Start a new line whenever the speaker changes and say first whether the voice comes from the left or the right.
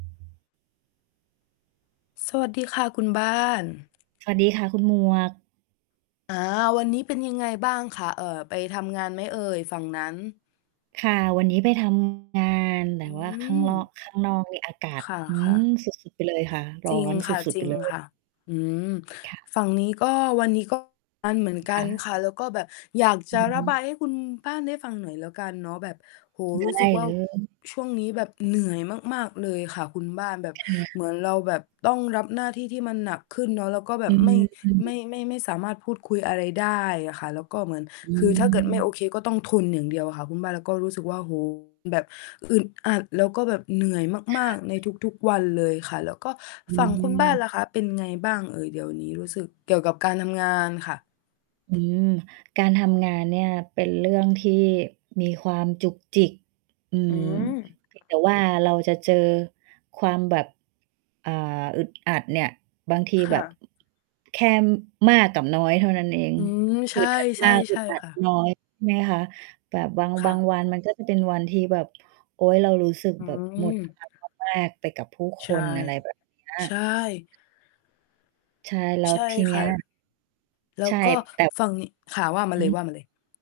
left: สวัสดีค่ะคุณบ้าน
right: สวัสดีค่ะ คุณหมวก
left: อา วันนี้เป็นยังไงบ้างคะ เอ่อ ไปทำงานไหมเอ่ยฝั่งนั้น?
right: ค่ะ วันนี้ไป ทำ งาน แต
left: อ
right: ่
left: ื
right: ว่าข้างลอ
left: ม
right: ก ข้างนอกนี่อากาศ
left: ค่ะ
right: อื
left: ค่ะ
right: ม สุด ๆ ไปเลยค่ะ ร
left: จ
right: ้อ
left: ริง
right: น
left: ค
right: ส
left: ่ะ
right: ุด
left: จ
right: ๆ
left: ร
right: ไ
left: ิ
right: ป
left: ง
right: เล
left: ค
right: ย
left: ่ะ อืม
right: ค่ะ
left: ฝั่งนี้ ก็ วันนี้ ก็ทำ งานเหมือนก
right: ค
left: ัน
right: ่ะ
left: ค่ะ แล้วก็แบบอยากจ
right: อื
left: ะ
right: อ
left: ร
right: ฮ
left: ะ
right: ึ
left: บายให้คุณบ้านได้ฟังหน่อยแล้วกันเนาะ แบบ โอ้โฮ
right: ได
left: รู้สึ
right: ้
left: กว่า
right: เลย
left: ช่วงนี้แบบเหนื่อยมาก ๆ เลยค่ะคุณบ้าน แบบ
right: ค่ะ
left: เหมือนเราแบบต้องรับหน้าที่ที่มันหนักขึ้นเนาะ แล้วก็แบ
right: อ
left: บ
right: ื
left: ไม่ ไม
right: ม
left: ่ ไม่ ไม่สามารถพูดคุยอะไรได้อะค่ะ แล้วก็เหมือน
right: อื
left: คือถ้าเกิดไม่โอ
right: ม
left: เคก็ต้องทนอย่างเดียวค่ะคุณบ้าน แล้วก็รู้สึกว่า โอ้โฮ แบบ อึดอัด แล้วก็แบบเหนื่อย
right: ค
left: มา
right: ่
left: ก ๆ ใน
right: ะ
left: ทุก ๆ วันเลยค่ะ แล้วก็
right: อื
left: ฝั่งคุณบ้านล่ะ
right: ม
left: คะเป็นยังไงบ้างเอ่ย เดี๋ยวนี้รู้สึกเกี่ยวกับการทำงานค่ะ?
right: อืม การทำงานเนี่ยเป็นเรื่องที่มีความจุกจิก อื
left: อื
right: ม
left: ม
right: เพียง แต่ว่า เราจะเจอความแบบ อ่า อึดอัดเนี่ย บางที
left: ค
right: แบ
left: ่
right: บ
left: ะ
right: แค่มากกับน้อยเท่านั้นเอง
left: อืม ใช
right: อึ
left: ่
right: ดอัด
left: ใช
right: ม
left: ่
right: าก อ
left: ใ
right: ึ
left: ช่
right: ดอั
left: ค
right: ด
left: ่ะ
right: น้อย ใช่ไหมคะ แบบบาง
left: ค
right: บ
left: ่
right: าง
left: ะ
right: วันมันก็จะเป็นวันที่แบบ โอ๊ย เรารู้สึก
left: อื
right: แบบ หมดพ
left: ม
right: ลังมาก ๆ ไปกับผู้ค
left: ใช่
right: น อะไร แบบ เนี้
left: ใช
right: ย
left: ่
right: ใช่ แล้
left: ใ
right: ว
left: ช่
right: ทีเน
left: ค
right: ี้
left: ่ะ
right: ย
left: แล้
right: ใช
left: ว
right: ่
left: ก็
right: แต่
left: ฟังข่าว ว่ามา
right: อื
left: เลย ว่
right: อ
left: ามาเลย